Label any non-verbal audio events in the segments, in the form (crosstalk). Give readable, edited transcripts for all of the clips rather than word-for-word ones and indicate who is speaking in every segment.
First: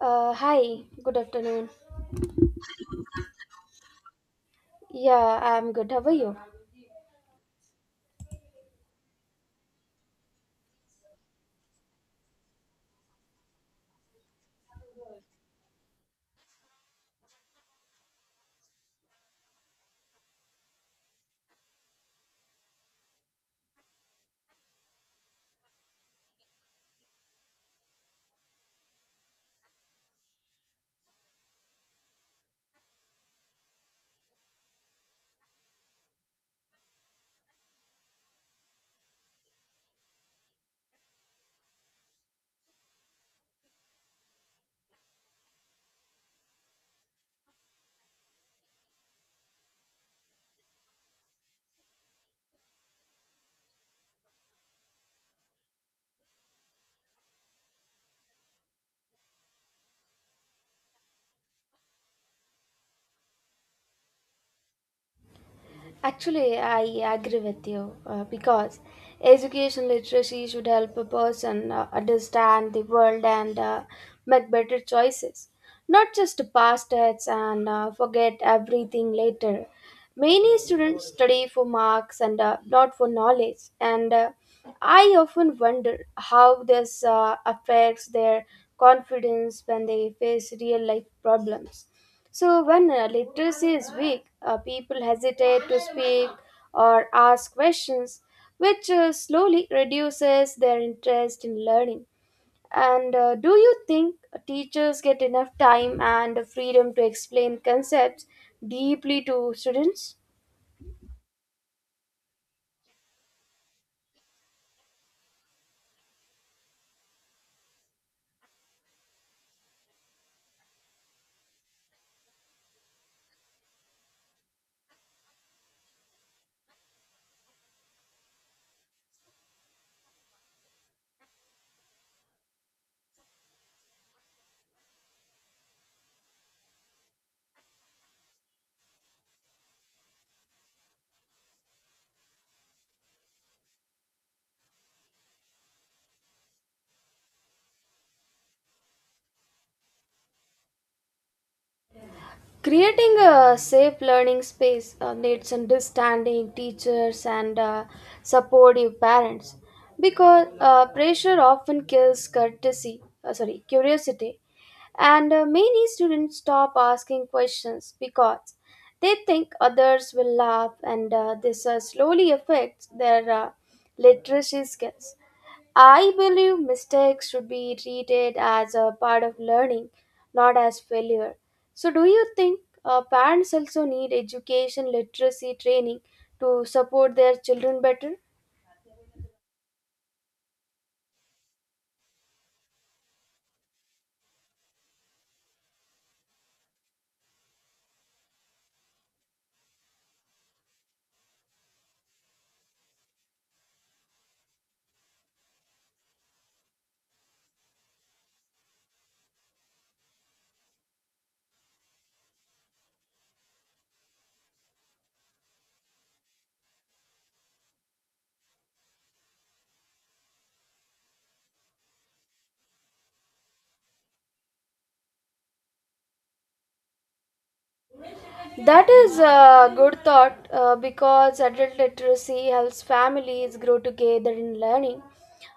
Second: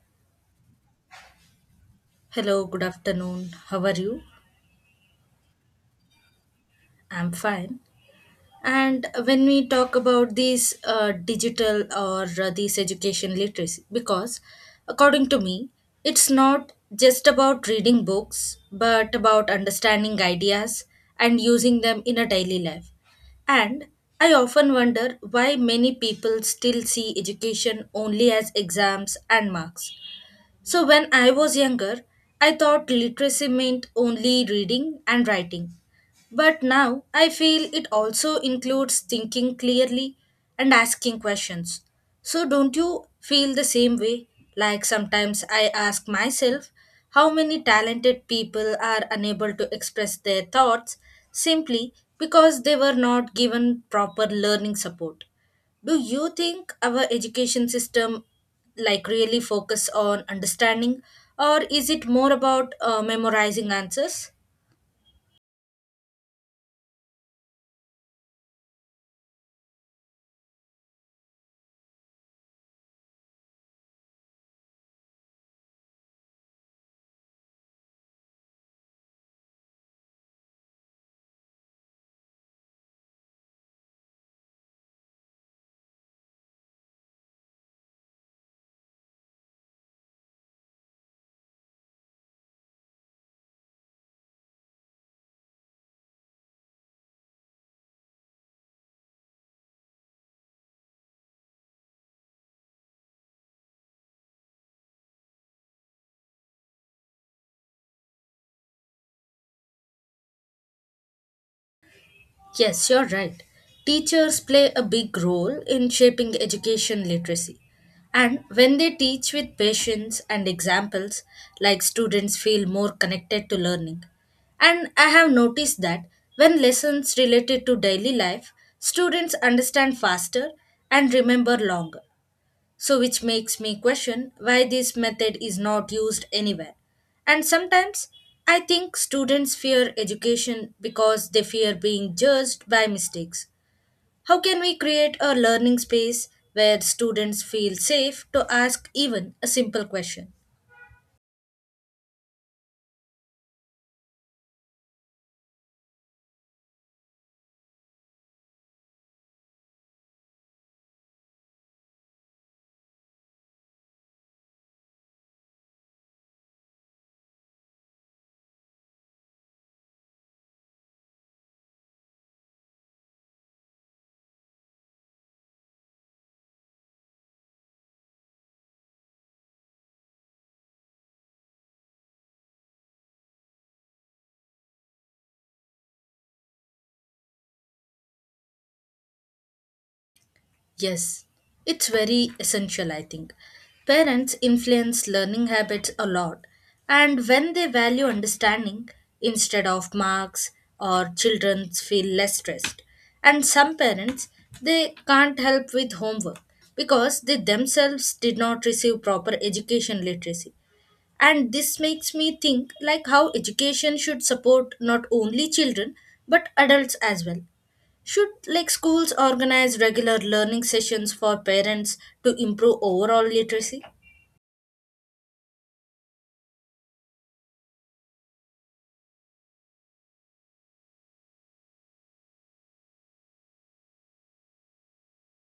Speaker 1: Hi, good afternoon.
Speaker 2: Hello, good afternoon. How are you?
Speaker 1: Yeah, I'm good. How are you?
Speaker 2: I'm fine. And when we talk about these digital or these education literacy, because according to me, it's not just about reading books, but about understanding ideas and using them in a daily life. And I often wonder why many people still see education only as exams and marks. So, when I was younger, I thought literacy meant only reading and writing. But now I feel it also includes thinking clearly and asking questions. So, don't you feel the same way? Like sometimes I ask myself how many talented people are unable to express their thoughts simply because they were not given proper learning support. Do you think our education system like really focus on understanding, or is it more about memorizing answers?
Speaker 1: Actually, I agree with you because education literacy should help a person understand the world and make better choices, not just pass tests and forget everything later. Many students study for marks and not for knowledge, and I often wonder how this affects their confidence when they face real life problems. So, when literacy is weak, people hesitate to speak or ask questions, which slowly reduces their interest in learning. And do you think teachers get enough time and freedom to explain concepts deeply to students?
Speaker 2: Yes, you're right. Teachers play a big role in shaping education literacy, and when they teach with patience and examples, like students feel more connected to learning. And I have noticed that when lessons related to daily life, students understand faster and remember longer. So, which makes me question why this method is not used anywhere. And sometimes I think students fear education because they fear being judged by mistakes. How can we create a learning space where students feel safe to ask even a simple question?
Speaker 1: Creating a safe learning space needs understanding teachers and supportive parents because pressure often kills curiosity, and many students stop asking questions because they think others will laugh, and this slowly affects their literacy skills. I believe mistakes should be treated as a part of learning, not as failure. So, do you think parents also need education literacy training to support their children better?
Speaker 2: Yes, it's very essential, I think. Parents influence learning habits a lot, and when they value understanding instead of marks, or children feel less stressed. And some parents, they can't help with homework because they themselves did not receive proper education literacy. And this makes me think like how education should support not only children but adults as well. Should like schools organize regular learning sessions for parents to improve overall literacy?
Speaker 1: That is a good thought because adult literacy helps families grow together in learning.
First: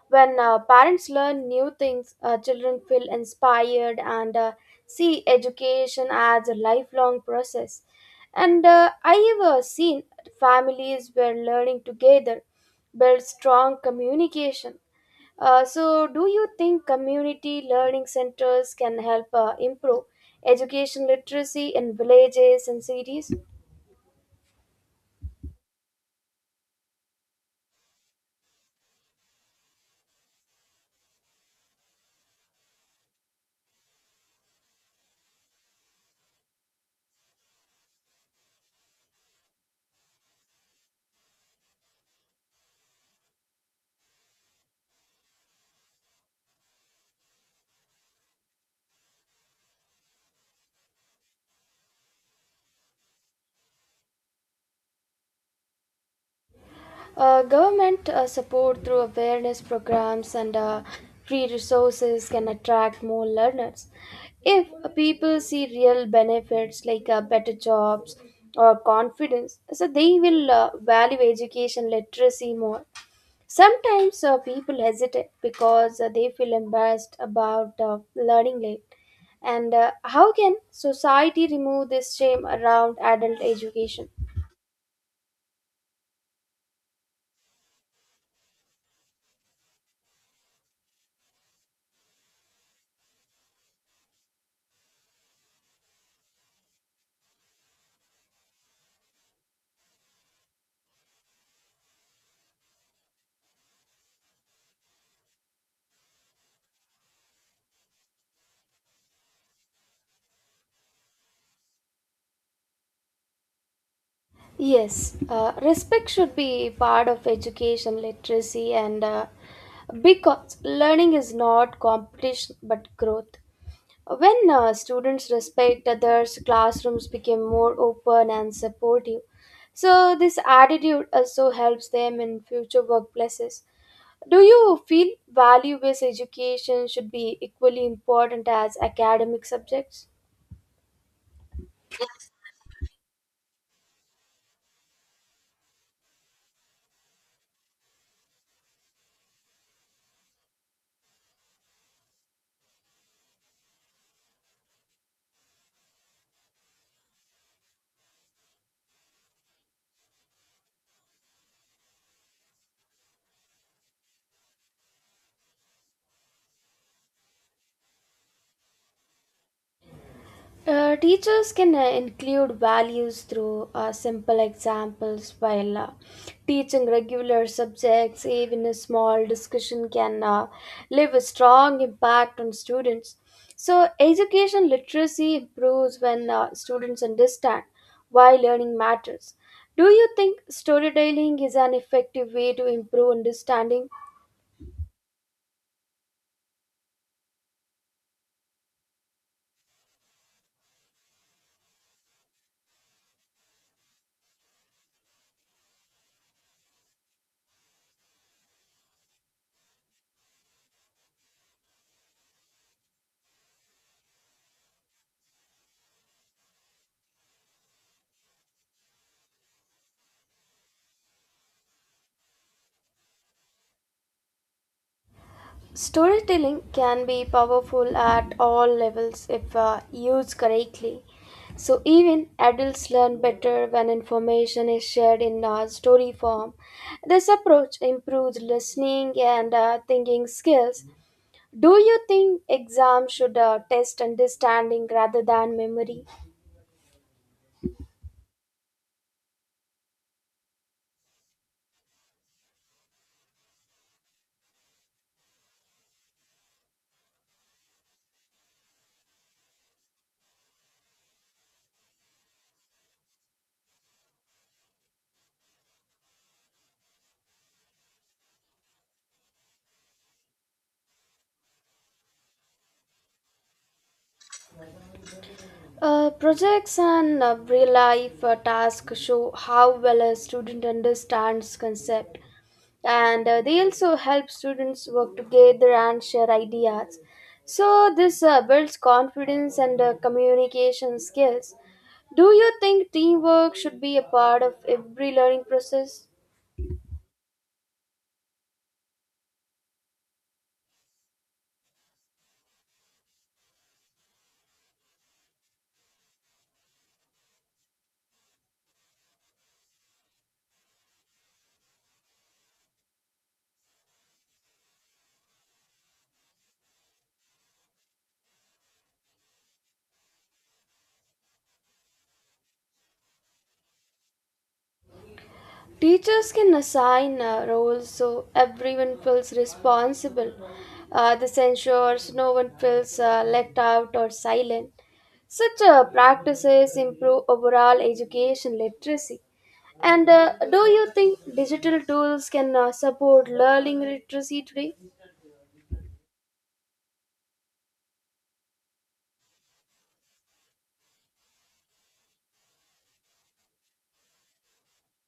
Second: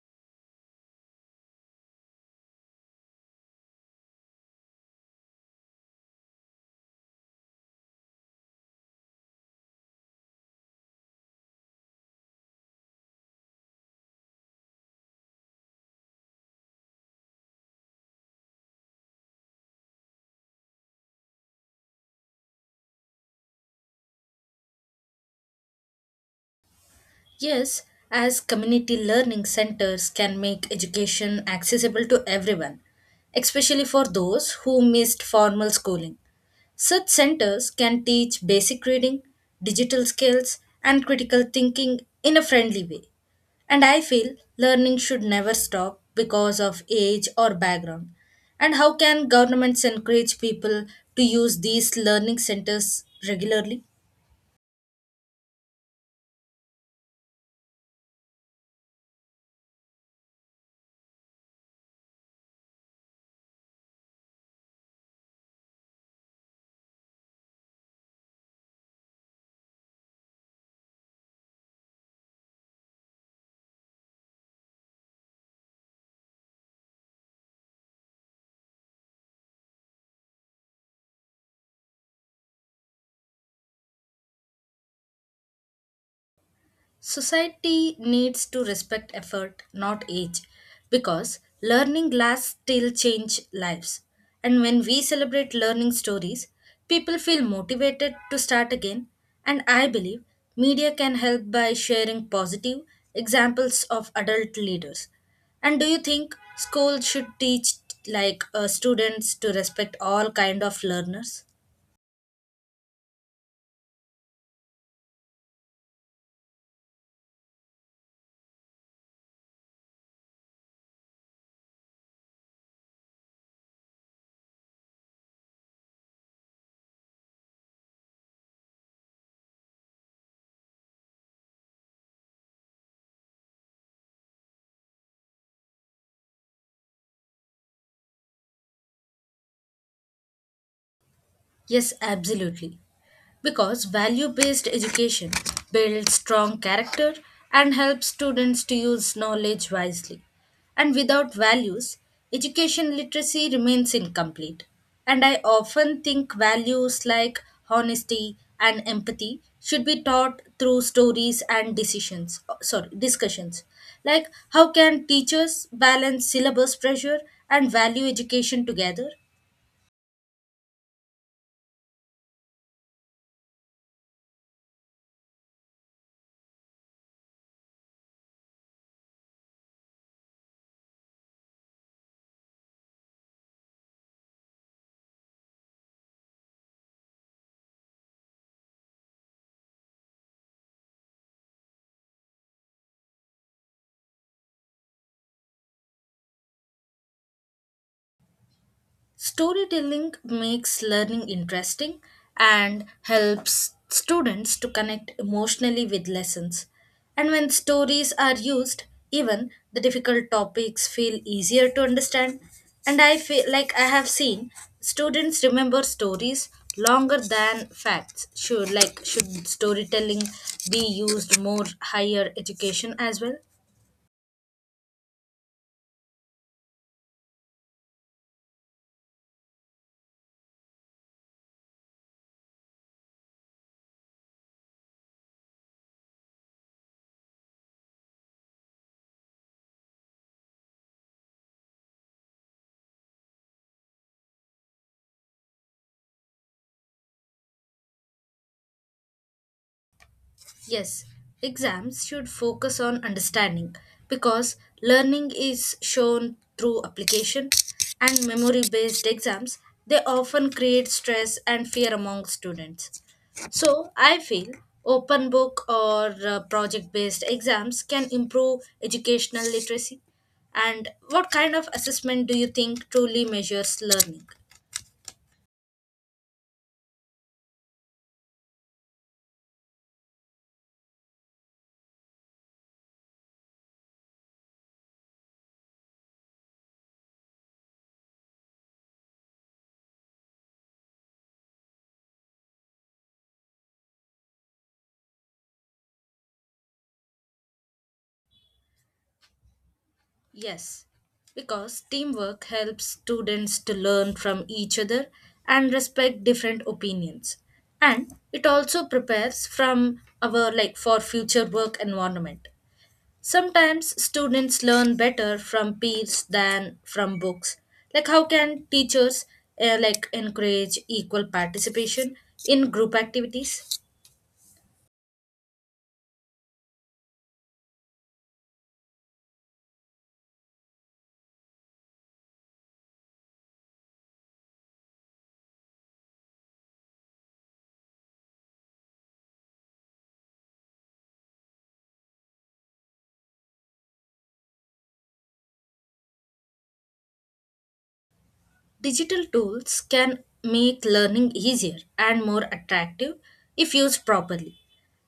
Speaker 1: When parents learn new things, children feel inspired and see education as a lifelong process. And I have seen families where learning together builds strong communication. So, do you think community learning centers can help improve education literacy in villages and cities?
Speaker 2: Yes, as community learning centers can make education accessible to everyone, especially for those who missed formal schooling. Such centers can teach basic reading, digital skills, and critical thinking in a friendly way. And I feel learning should never stop because of age or background. And how can governments encourage people to use these learning centers regularly?
Speaker 1: Government support through awareness programs and free resources can attract more learners. If people see real benefits like better jobs or confidence, so they will value education literacy more. Sometimes people hesitate because they feel embarrassed about learning late. And how can society remove this shame around adult education?
Speaker 2: Society needs to respect effort, not age, because learning lasts till change lives. And when we celebrate learning stories, people feel motivated to start again. And I believe media can help by sharing positive examples of adult leaders. And do you think schools should teach like students to respect all kind of learners?
Speaker 1: Yes, respect should be part of education literacy, and because learning is not competition but growth. When students respect others, classrooms become more open and supportive. So, this attitude also helps them in future workplaces. Do you feel value based education should be equally important as academic subjects?
Speaker 2: Yes, absolutely. Because value based education builds strong character and helps students to use knowledge wisely. And without values, education literacy remains incomplete. And I often think values like honesty and empathy should be taught through stories and decisions, oh, sorry, discussions. Like, how can teachers balance syllabus pressure and value education together?
Speaker 1: Teachers can include values through simple examples while teaching regular subjects. Even a small discussion can leave a strong impact on students. So, education literacy improves when students understand why learning matters. Do you think storytelling is an effective way to improve understanding?
Speaker 2: Storytelling makes learning interesting and helps students to connect emotionally with lessons. And when stories are used, even the difficult topics feel easier to understand. And I feel like I have seen students remember stories longer than facts. Should storytelling be used more higher education as well?
Speaker 1: Storytelling can be powerful at all levels if used correctly. So, even adults learn better when information is shared in story form. This approach improves listening and thinking skills. Do you think exams should test understanding rather than memory?
Speaker 2: Yes, exams should focus on understanding because learning is shown through application, and memory based exams, they often create stress and fear among students. So, I feel open book or project based exams can improve educational literacy. And what kind of assessment do you think truly measures learning?
Speaker 1: Projects and real life tasks show how well a student understands concept. And they also help students work together and share ideas, so this builds confidence and communication skills. Do you think teamwork should be a part of every learning process?
Speaker 2: Yes, because teamwork helps students to learn from each other and respect different opinions. And it also prepares from our like for future work environment. Sometimes students learn better from peers than from books. Like how can teachers like encourage equal participation in group activities?
Speaker 1: Teachers can assign roles so everyone feels responsible. This ensures no one feels left out or silent. Such practices improve overall education literacy. And do you think digital tools can support learning literacy today?
Speaker 2: Digital tools can make learning easier and more attractive if used properly.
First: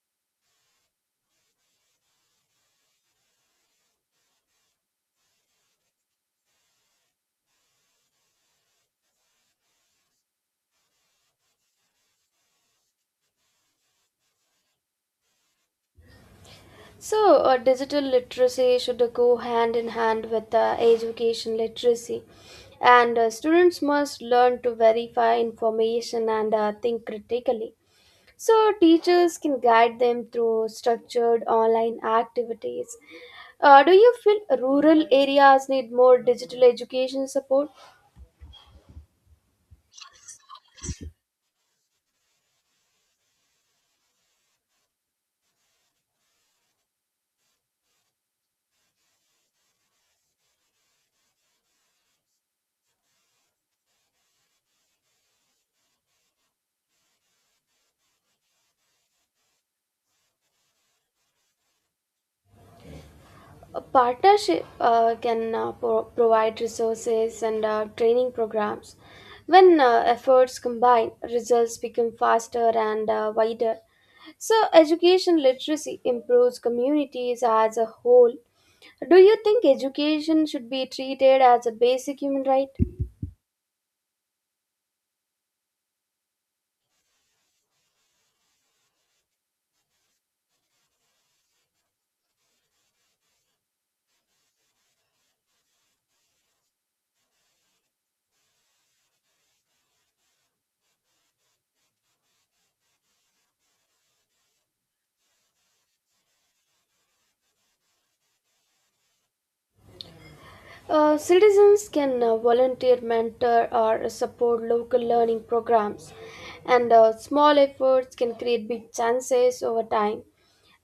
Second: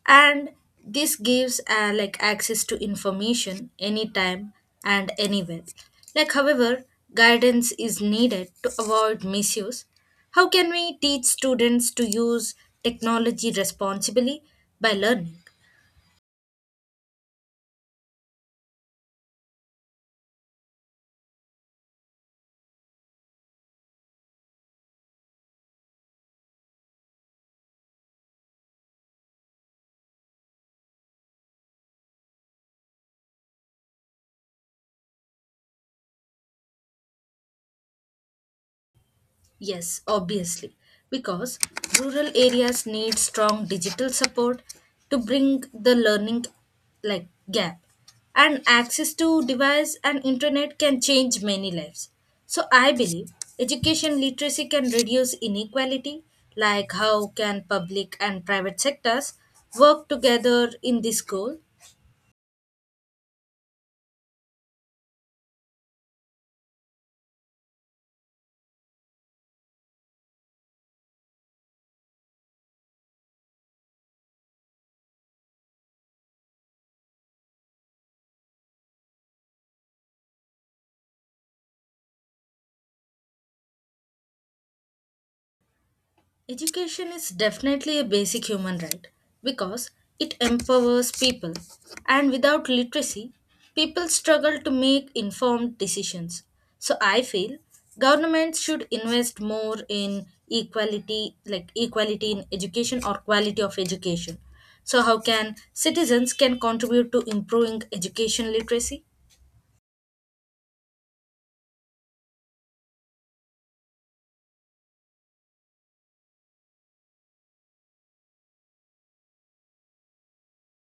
Speaker 2: And this gives like access to information anytime and anywhere. Like however, guidance is needed to avoid misuse. How can we teach students to use technology responsibly by learning?
Speaker 1: So, digital literacy should go hand in hand with education literacy, and students must learn to verify information and think critically. So, teachers can guide them through structured online activities. Do you feel rural areas need more digital education support?
Speaker 2: Yes, obviously, because rural areas need strong digital support to bring the learning like gap. And access to device and internet can change many lives. So I believe education literacy can reduce inequality. Like how can public and private sectors work together in this goal?
Speaker 1: A partnership can provide resources and training programs. When efforts combine, results become faster and wider. So, education literacy improves communities as a whole. Do you think education should be treated as a basic human right?
Speaker 2: Education is definitely a basic human right because it empowers people, and without literacy, people struggle to make informed decisions. So I feel governments should invest more in equality, like equality in education or quality of education. So how can citizens can contribute to improving education literacy?
Speaker 1: Citizens can volunteer, mentor, or support local learning programs, and small efforts can create big chances over time.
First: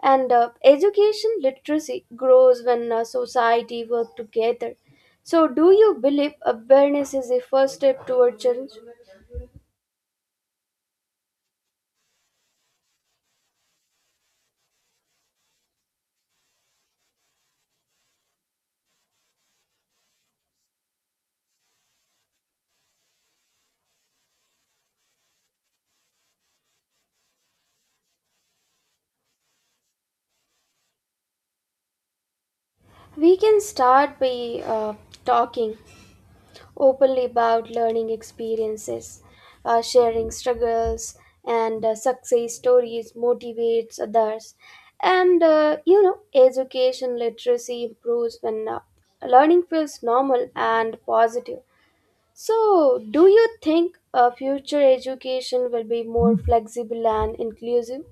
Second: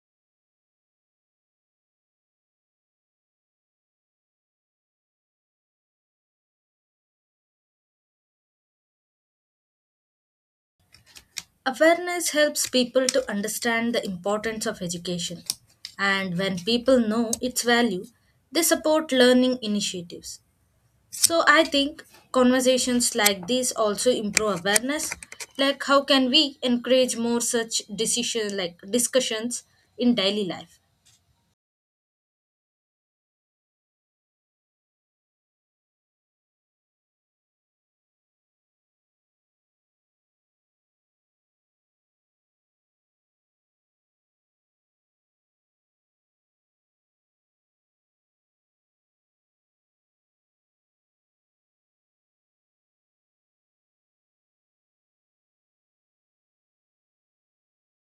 Speaker 1: And education literacy grows when society work together. So, do you believe awareness is a first step toward change?
Speaker 2: Awareness helps people to understand the importance of education, and when people know its value, they support learning initiatives. So, I think conversations like these also improve awareness. Like how can we encourage more such decision like discussions in daily life?
Speaker 1: We can start by talking openly about learning experiences, sharing struggles and success stories motivates others. And education literacy improves when learning feels normal and positive. So, do you think future education will be more flexible and inclusive?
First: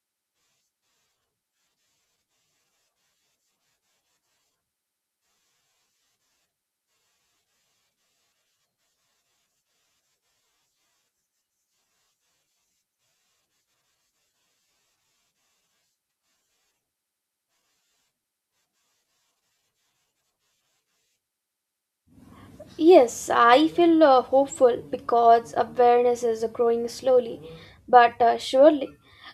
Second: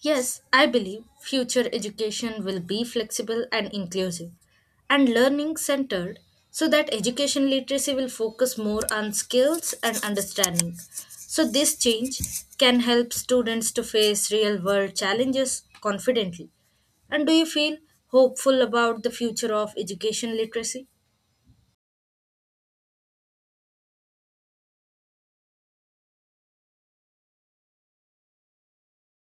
Speaker 2: Yes, I believe future education will be flexible and inclusive and learning centered, so that education literacy will focus more on skills and understanding. So, this change can help students to face real world challenges confidently. And do you feel hopeful about the future of education literacy?
Speaker 1: Yes, I feel hopeful because awareness is growing slowly but surely.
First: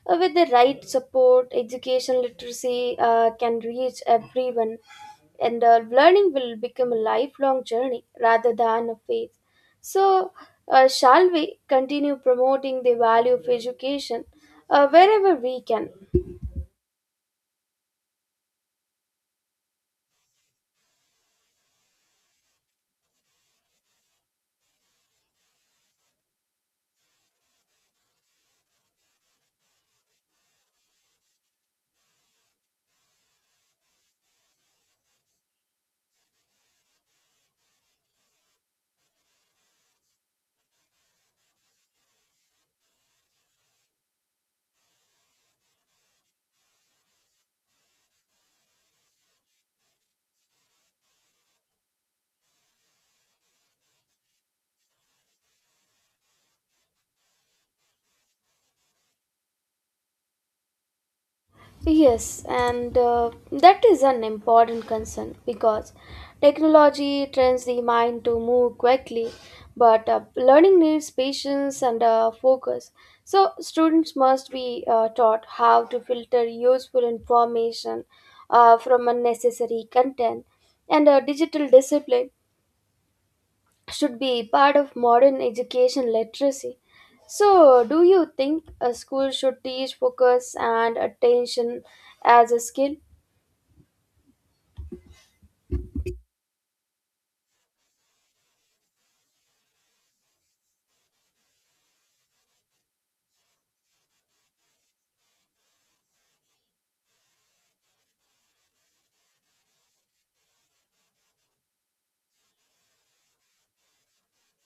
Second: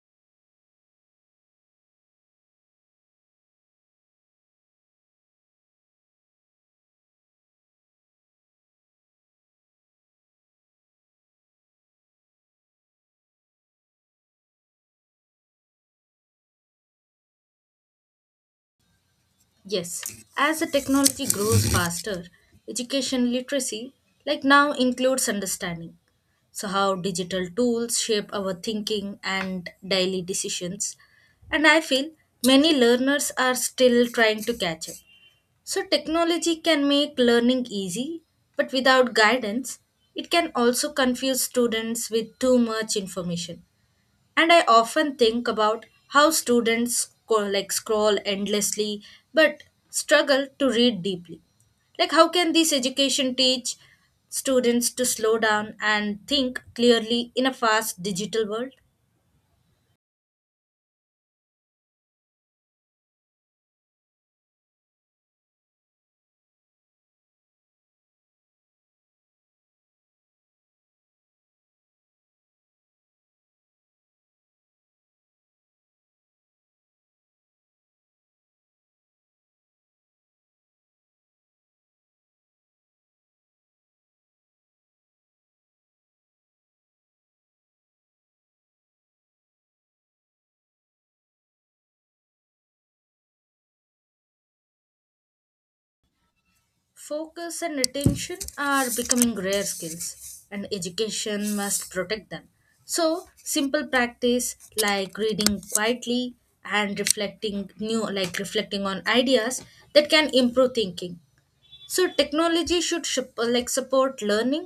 Speaker 1: With the right support, education literacy can reach everyone, and learning will become a lifelong journey rather than a phase. So, shall we continue promoting the value of education wherever we can?
Speaker 2: Yes, as the technology grows faster, education literacy, like now, includes understanding. So, how digital tools shape our thinking and daily decisions. And I feel many learners are still trying to catch up. So, technology can make learning easy, but without guidance, it can also confuse students with too much information. And I often think about how students scroll endlessly but struggle to read deeply. Like how can this education teach students to slow down and think clearly in a fast digital world?
Speaker 1: Yes, and that is an important concern because technology trains the mind to move quickly, but learning needs patience and focus. So, students must be taught how to filter useful information from unnecessary content and digital discipline should be part of modern education literacy. So, do you think a school should teach focus and attention as a skill?
Speaker 2: Focus and attention are becoming rare skills, and education must protect them. So simple practice like reading quietly and reflecting new like reflecting on ideas, that can improve thinking. So technology should support learning,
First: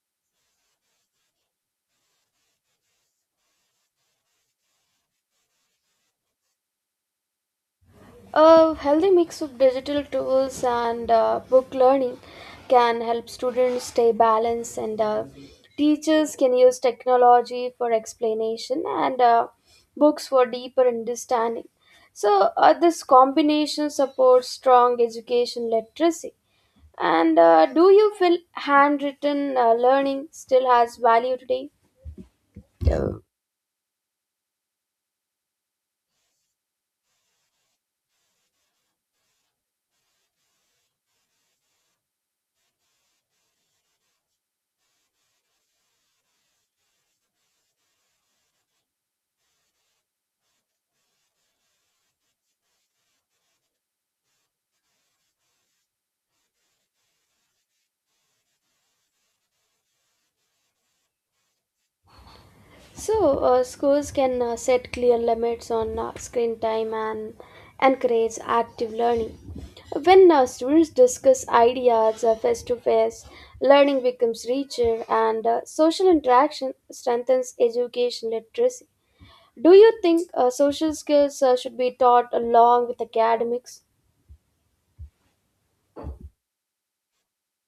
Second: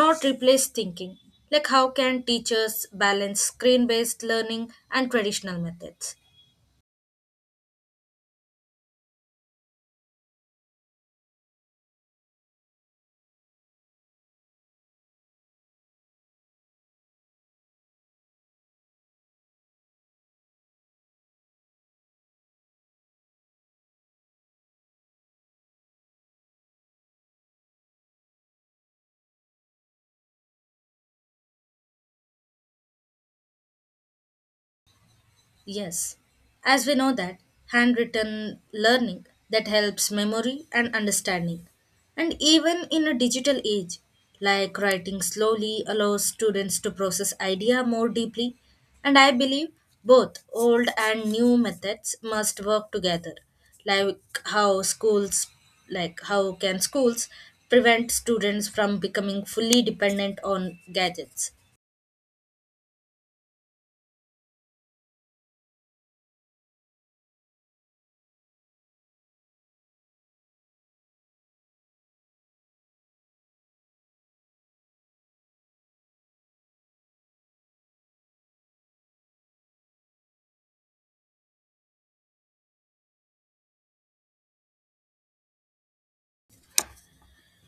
Speaker 2: not replace thinking. Like how can teachers balance screen-based learning and traditional methods?
Speaker 1: A healthy mix of digital tools and book learning can help students stay balanced, and teachers can use technology for explanation and books for deeper understanding. So, this combination supports strong education literacy. And do you feel handwritten learning still has value today?
Speaker 2: Yes, as we know that handwritten learning that helps memory and understanding. And even in a digital age, like writing slowly allows students to process idea more deeply. And I believe both old and new methods must work together. Like how schools how can schools prevent students from becoming fully dependent on gadgets?
Speaker 1: So, schools can set clear limits on screen time and encourage active learning. When students discuss ideas face to face, learning becomes richer and social interaction strengthens education literacy. Do you think social skills should be taught along with academics?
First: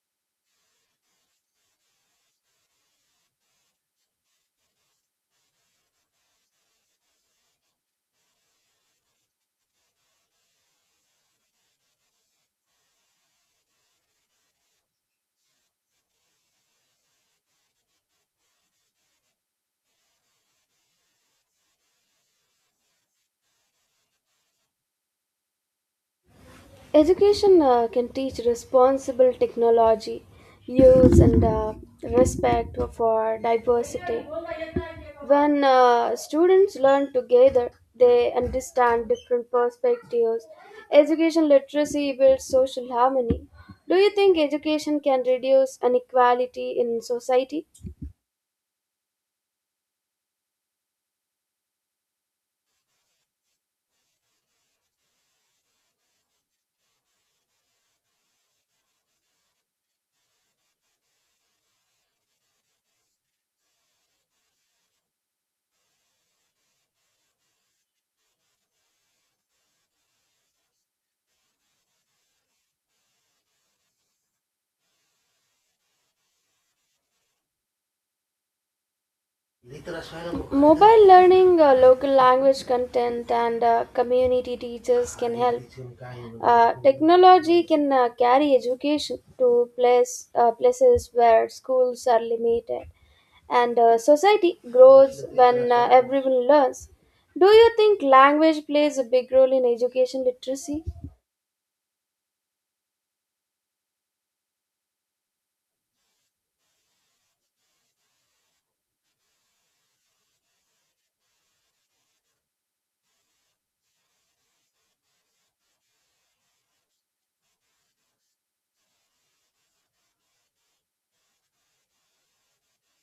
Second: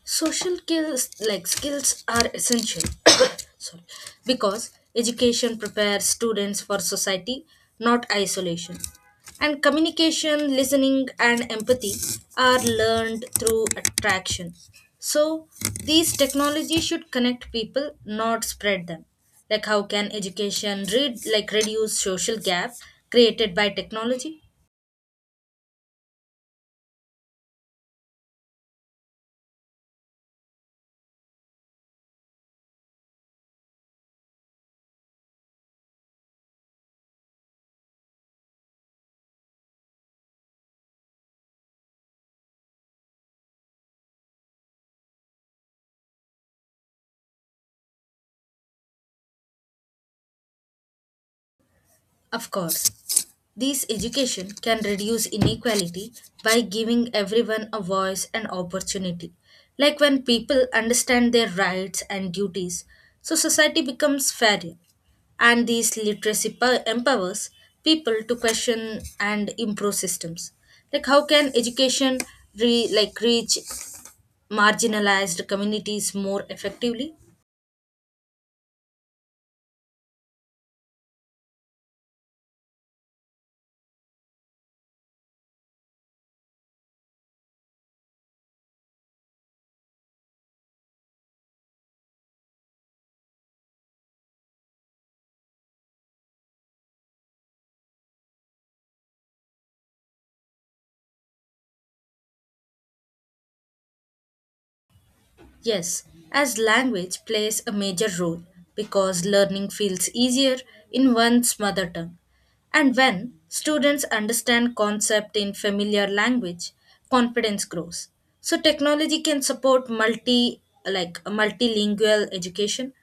Speaker 2: Social skills are essential (coughs) sorry, because education prepares students for society, not isolation. And communication, listening and empathy are learned through attraction. So these technologies should connect people, not spread them. Like how can education read like reduce social gap created by technology?
Speaker 1: Education can teach responsible technology use and respect for diversity. When students learn together, they understand different perspectives. Education literacy builds social harmony. Do you think education can reduce inequality in society?
Speaker 2: Of course. This education can reduce inequality by giving everyone a voice and opportunity. Like when people understand their rights and duties, so society becomes fairer. And this literacy empowers people to question and improve systems. Like how can education reach marginalized communities more effectively?
Speaker 1: Mobile learning, local language content, and community teachers can help. Technology can carry education to places where schools are limited, and society grows when everyone learns. Do you think language plays a big role in education literacy?
Speaker 2: Yes, as language plays a major role because learning feels easier in one's mother tongue. And when students understand concept in familiar language, confidence grows. So technology can support multilingual education.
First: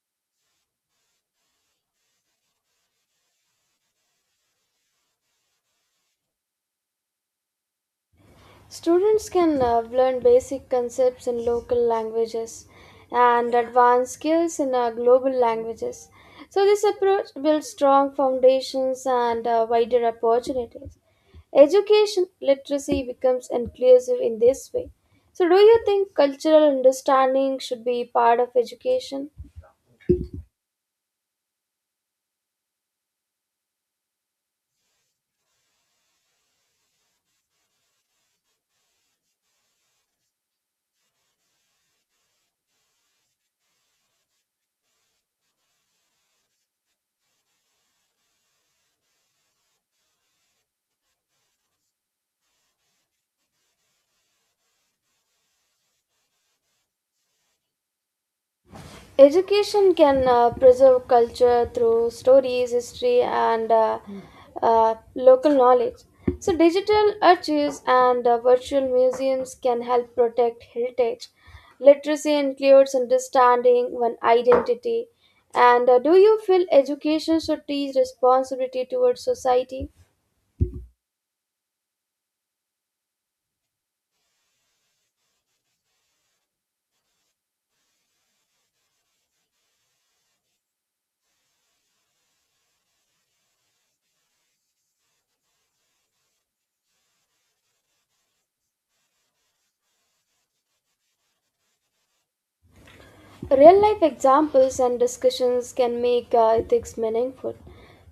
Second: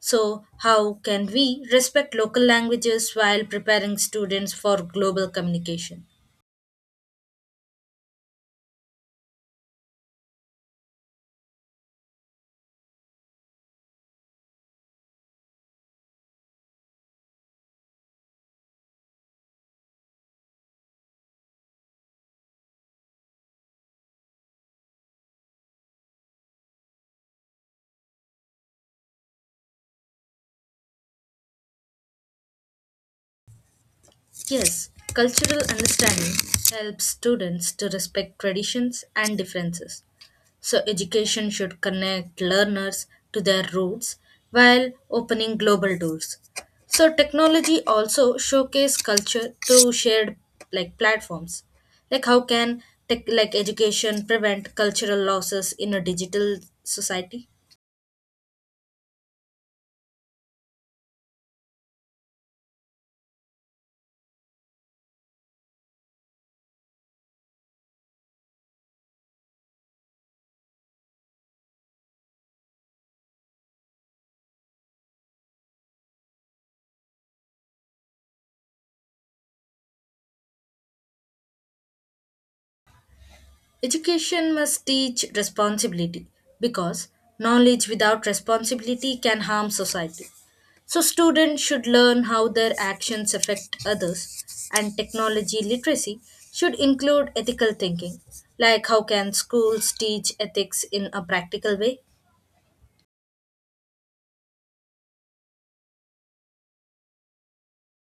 Speaker 2: So how can we respect local languages while preparing students for global communication?
Speaker 1: Students can learn basic concepts in local languages and advanced skills in global languages. So, this approach builds strong foundations and wider opportunities. Education literacy becomes inclusive in this way. So, do you think cultural understanding should be part of education?
Speaker 2: Yes, cultural understanding helps students to respect traditions and differences. So, education should connect learners to their roots while opening global doors. So, technology also showcase culture through shared like platforms. Like how can tech like education prevent cultural losses in a digital society?
Speaker 1: Education can preserve culture through stories, history, and local knowledge. So, digital archives and virtual museums can help protect heritage. Literacy includes understanding one identity. And do you feel education should teach responsibility towards society?
Speaker 2: Education must teach responsibility because knowledge without responsibility can harm society. So, students should learn how their actions affect others, and technology literacy should include ethical thinking. Like, how can schools teach ethics in a practical way?
Speaker 1: Real life examples and discussions can make ethics meaningful.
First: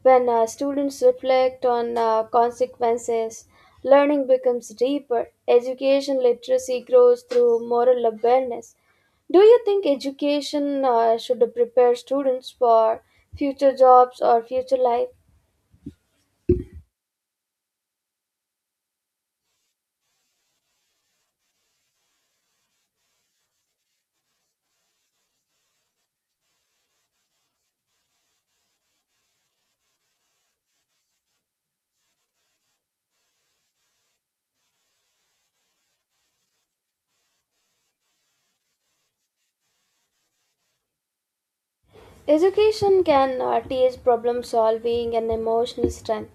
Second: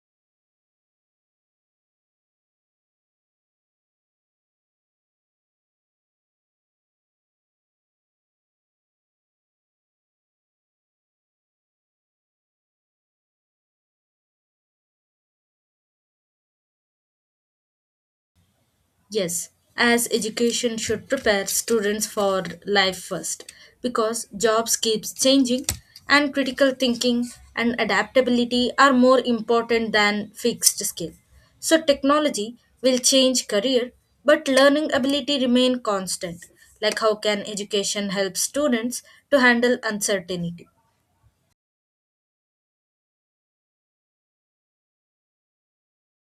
Speaker 1: When students reflect on consequences, learning becomes deeper. Education literacy grows through moral awareness. Do you think education should prepare students for future jobs or future life?
Speaker 2: Yes, as education should prepare students for life first because jobs keeps changing, and critical thinking and adaptability are more important than fixed skill. So technology will change career but learning ability remain constant. Like how can education help students to handle uncertainty?
Speaker 1: Education can teach problem solving and emotional strength.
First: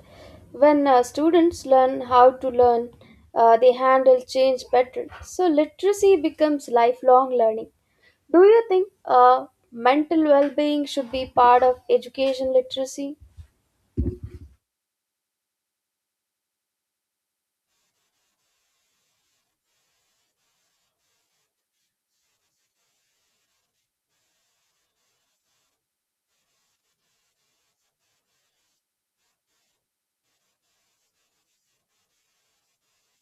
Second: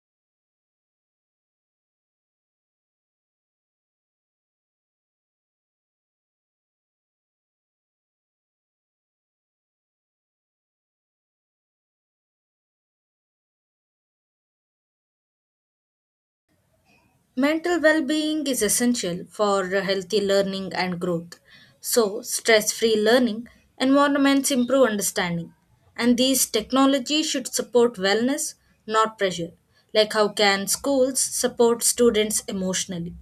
Speaker 1: When students learn how to learn, they handle change better. So, literacy becomes lifelong learning. Do you think mental well being should be part of education literacy?
Speaker 2: Mental well being is essential for healthy learning and growth. So, stress free learning environments improve understanding. And these technologies should support wellness, not pressure. Like, how can schools support students emotionally?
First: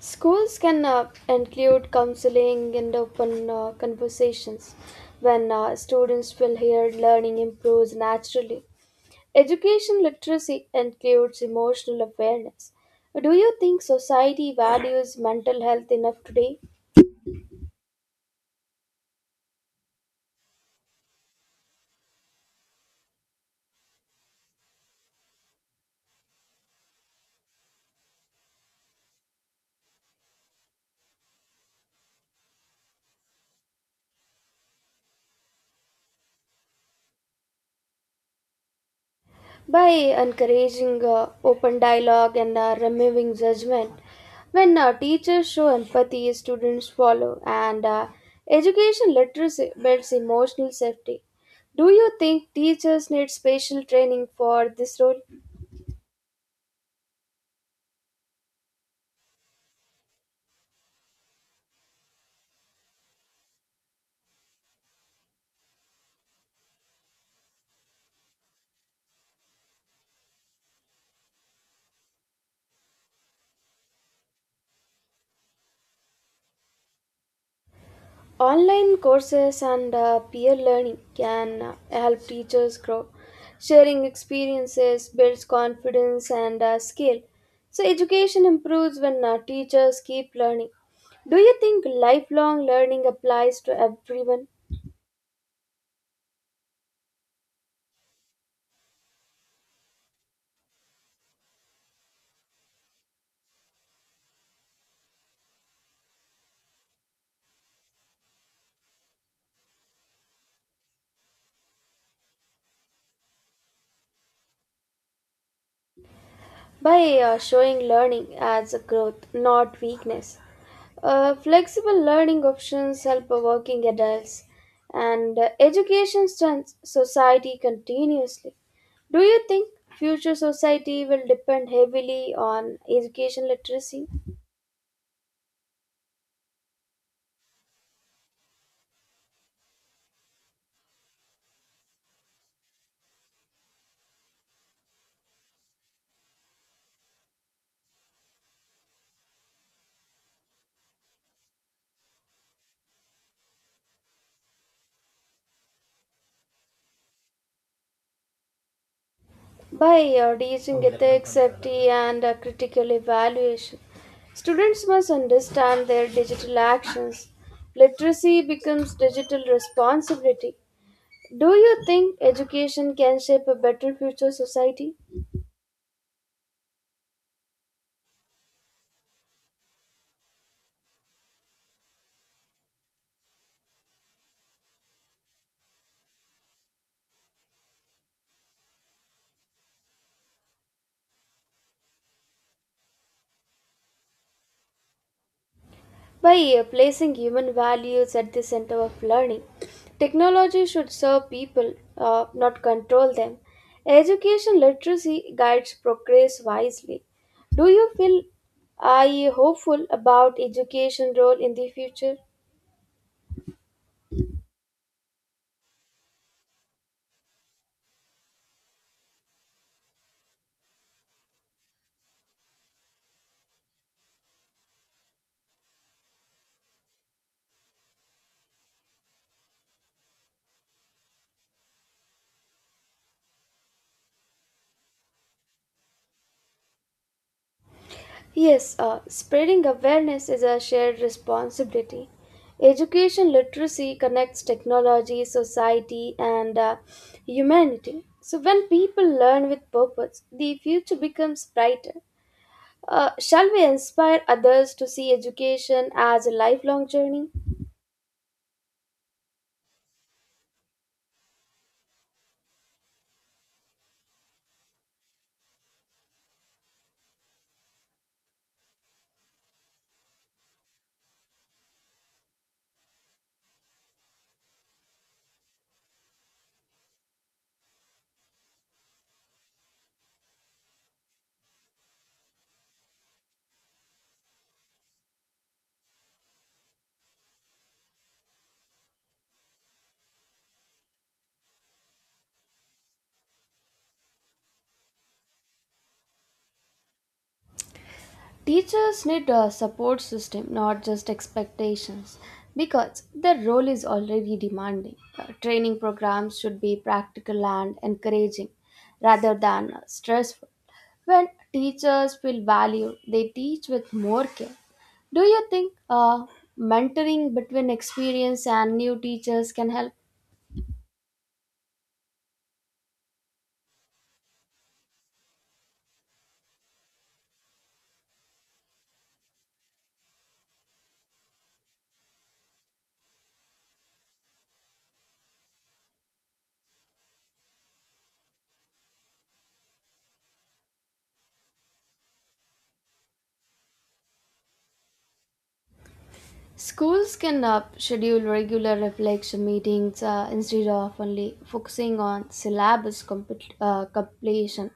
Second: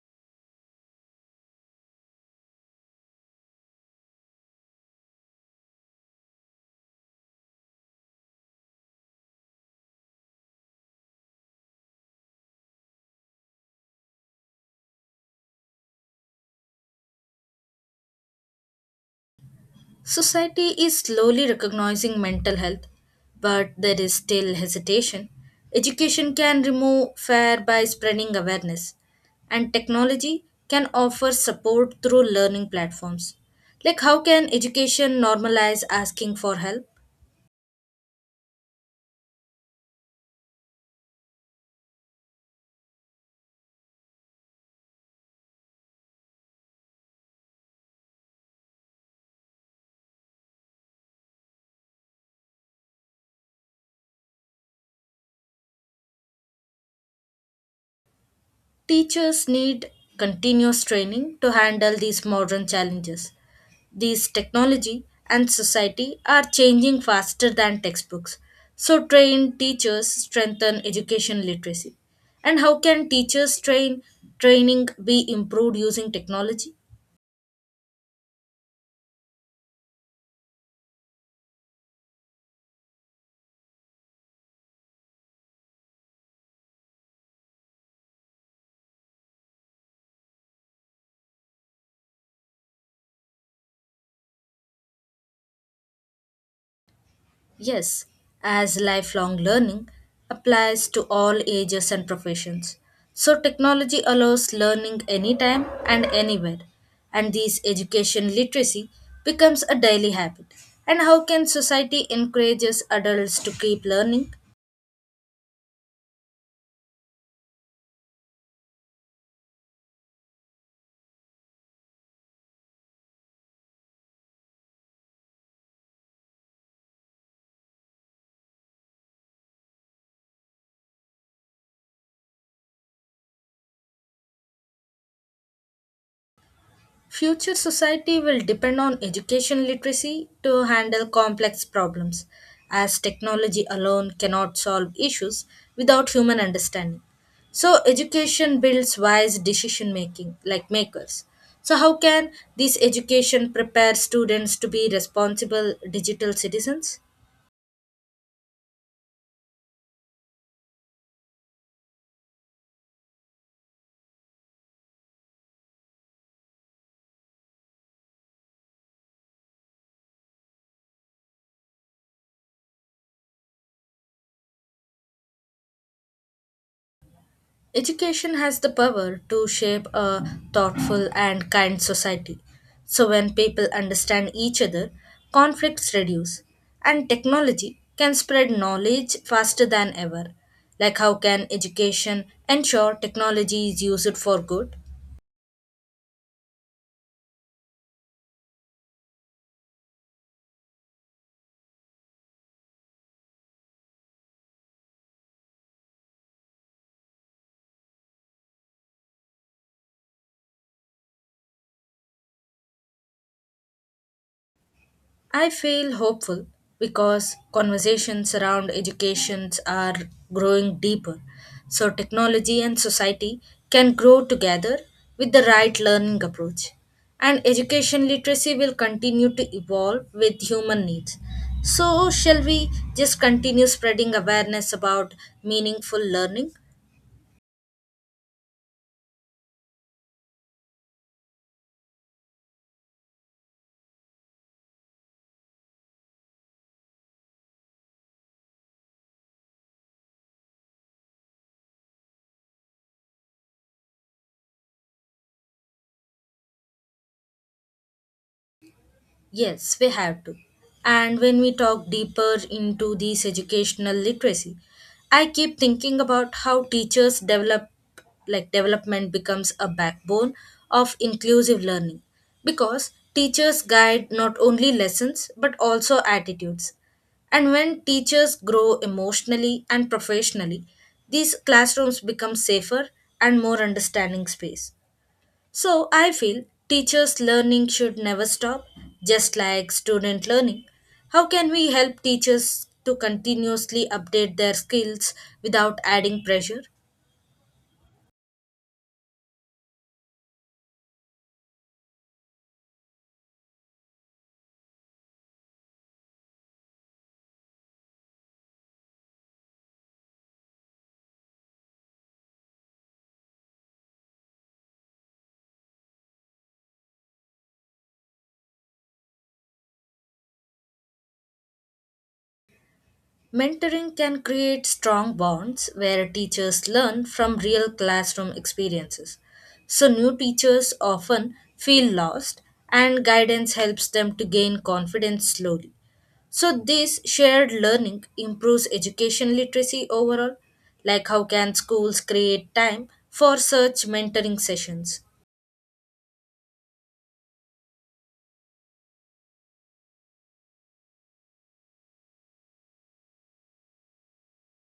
Speaker 1: Schools can include counseling and open conversations. When students feel heard, learning improves naturally. Education literacy includes emotional awareness. Do you think society values mental health enough today?
Speaker 2: Society is slowly recognizing mental health, but there is still hesitation. Education can remove fear by spreading awareness, and technology can offer support through learning platforms. Like, how can education normalize asking for help?
Speaker 1: By encouraging open dialogue and removing judgment. When teachers show empathy, students follow, and education literacy builds emotional safety. Do you think teachers need special training for this role?
Speaker 2: Teachers need continuous training to handle these modern challenges. These technology and society are changing faster than textbooks. So, trained teachers strengthen education literacy. And how can teachers train training be improved using technology?
Speaker 1: Online courses and peer learning can help teachers grow. Sharing experiences builds confidence and skill. So, education improves when teachers keep learning. Do you think lifelong learning applies to everyone?
Speaker 2: Yes, as lifelong learning applies to all ages and professions. So, technology allows learning anytime and anywhere, and this education literacy becomes a daily habit. And how can society encourages adults to keep learning?
Speaker 1: By showing learning as a growth, not weakness. Flexible learning options help working adults, and education strengthens society continuously. Do you think future society will depend heavily on education literacy?
Speaker 2: Future society will depend on education literacy to handle complex problems, as technology alone cannot solve issues without human understanding. So, education builds wise decision making, like makers. So, how can this education prepare students to be responsible digital citizens?
Speaker 1: By teaching ethics, safety, and critical evaluation, students must understand their digital actions. Literacy becomes digital responsibility. Do you think education can shape a better future society?
Speaker 2: Education has the power to shape a thoughtful and kind society. So, when people understand each other, conflicts reduce, and technology can spread knowledge faster than ever. Like, how can education ensure technology is used for good?
Speaker 1: By placing human values at the center of learning, technology should serve people, not control them. Education literacy guides progress wisely. Do you feel are you hopeful about education role in the future?
Speaker 2: I feel hopeful because conversations around educations are growing deeper. So, technology and society can grow together with the right learning approach. And education literacy will continue to evolve with human needs. So, shall we just continue spreading awareness about meaningful learning?
Speaker 1: Yes, spreading awareness is a shared responsibility. Education literacy connects technology, society, and humanity. So, when people learn with purpose, the future becomes brighter. Shall we inspire others to see education as a lifelong journey?
Speaker 2: Yes, we have to. And when we talk deeper into this educational literacy, I keep thinking about how teachers develop like development becomes a backbone of inclusive learning because teachers guide not only lessons but also attitudes. And when teachers grow emotionally and professionally, these classrooms become safer and more understanding space. So I feel teachers' learning should never stop, just like student learning. How can we help teachers to continuously update their skills without adding pressure?
Speaker 1: Teachers need a support system, not just expectations, because their role is already demanding. Training programs should be practical and encouraging rather than stressful. When teachers feel valued, they teach with more care. Do you think mentoring between experienced and new teachers can help?
Speaker 2: Mentoring can create strong bonds where teachers learn from real classroom experiences. So, new teachers often feel lost, and guidance helps them to gain confidence slowly. So this shared learning improves education literacy overall. Like how can schools create time for such mentoring sessions?
Speaker 1: Schools can schedule regular reflection meetings instead of only focusing on syllabus completion.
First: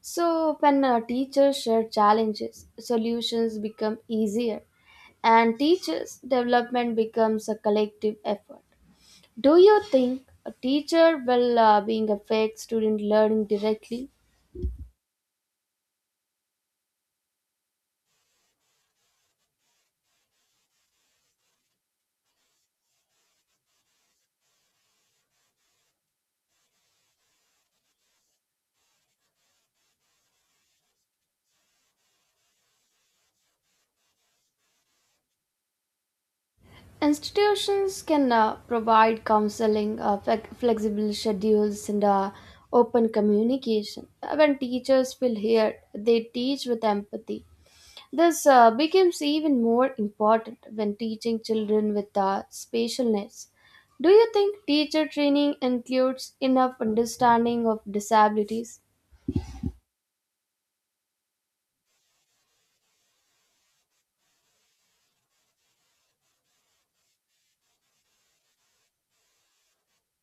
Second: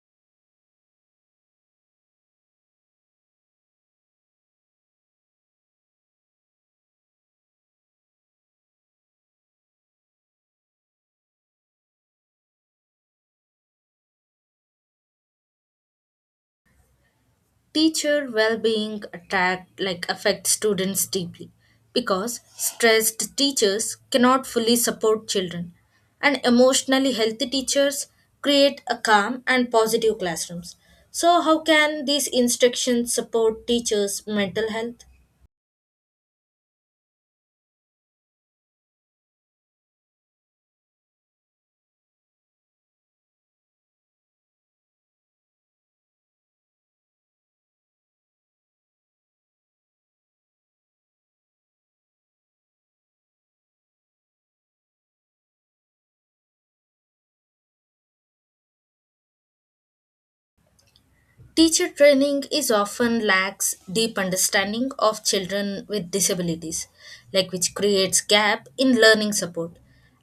Speaker 1: So, when teachers share challenges, solutions become easier, and teachers' development becomes a collective effort. Do you think a teacher will being affect student learning directly?
Speaker 2: Teacher well-being attract like affects students deeply because stressed teachers cannot fully support children, and emotionally healthy teachers create a calm and positive classrooms. So how can these instructions support teachers' mental health?
Speaker 1: Institutions can provide counseling, flexible schedules, and open communication. When teachers feel heard, they teach with empathy. This becomes even more important when teaching children with special needs. Do you think teacher training includes enough understanding of disabilities?
Speaker 2: Teacher training is often lacks deep understanding of children with disabilities, like which creates gap in learning support.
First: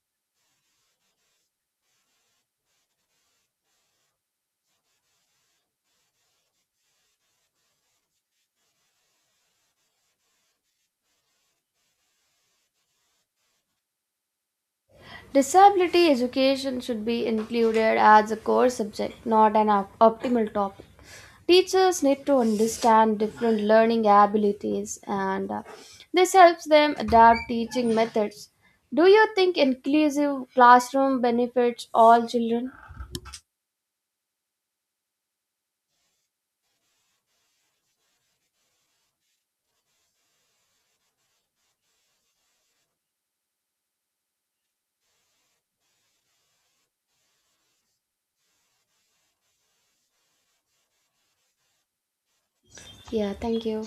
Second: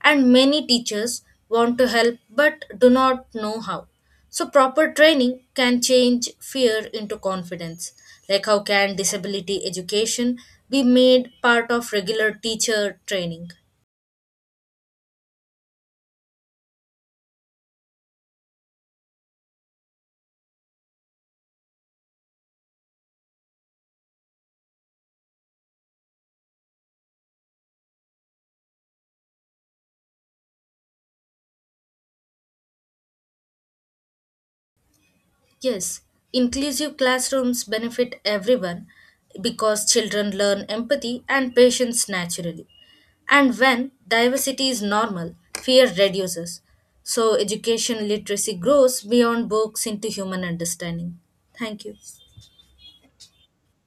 Speaker 2: And many teachers want to help but do not know how. So proper training can change fear into confidence. Like how can disability education be made part of regular teacher training?
Speaker 1: Disability education should be included as a core subject, not an optimal topic. Teachers need to understand different learning abilities, and this helps them adapt teaching methods. Do you think inclusive classroom benefits all children?
Speaker 2: Yes, inclusive classrooms benefit everyone because children learn empathy and patience naturally. And when diversity is normal, fear reduces. So education literacy grows beyond books into human understanding. Thank you.
Speaker 1: Yeah, thank you.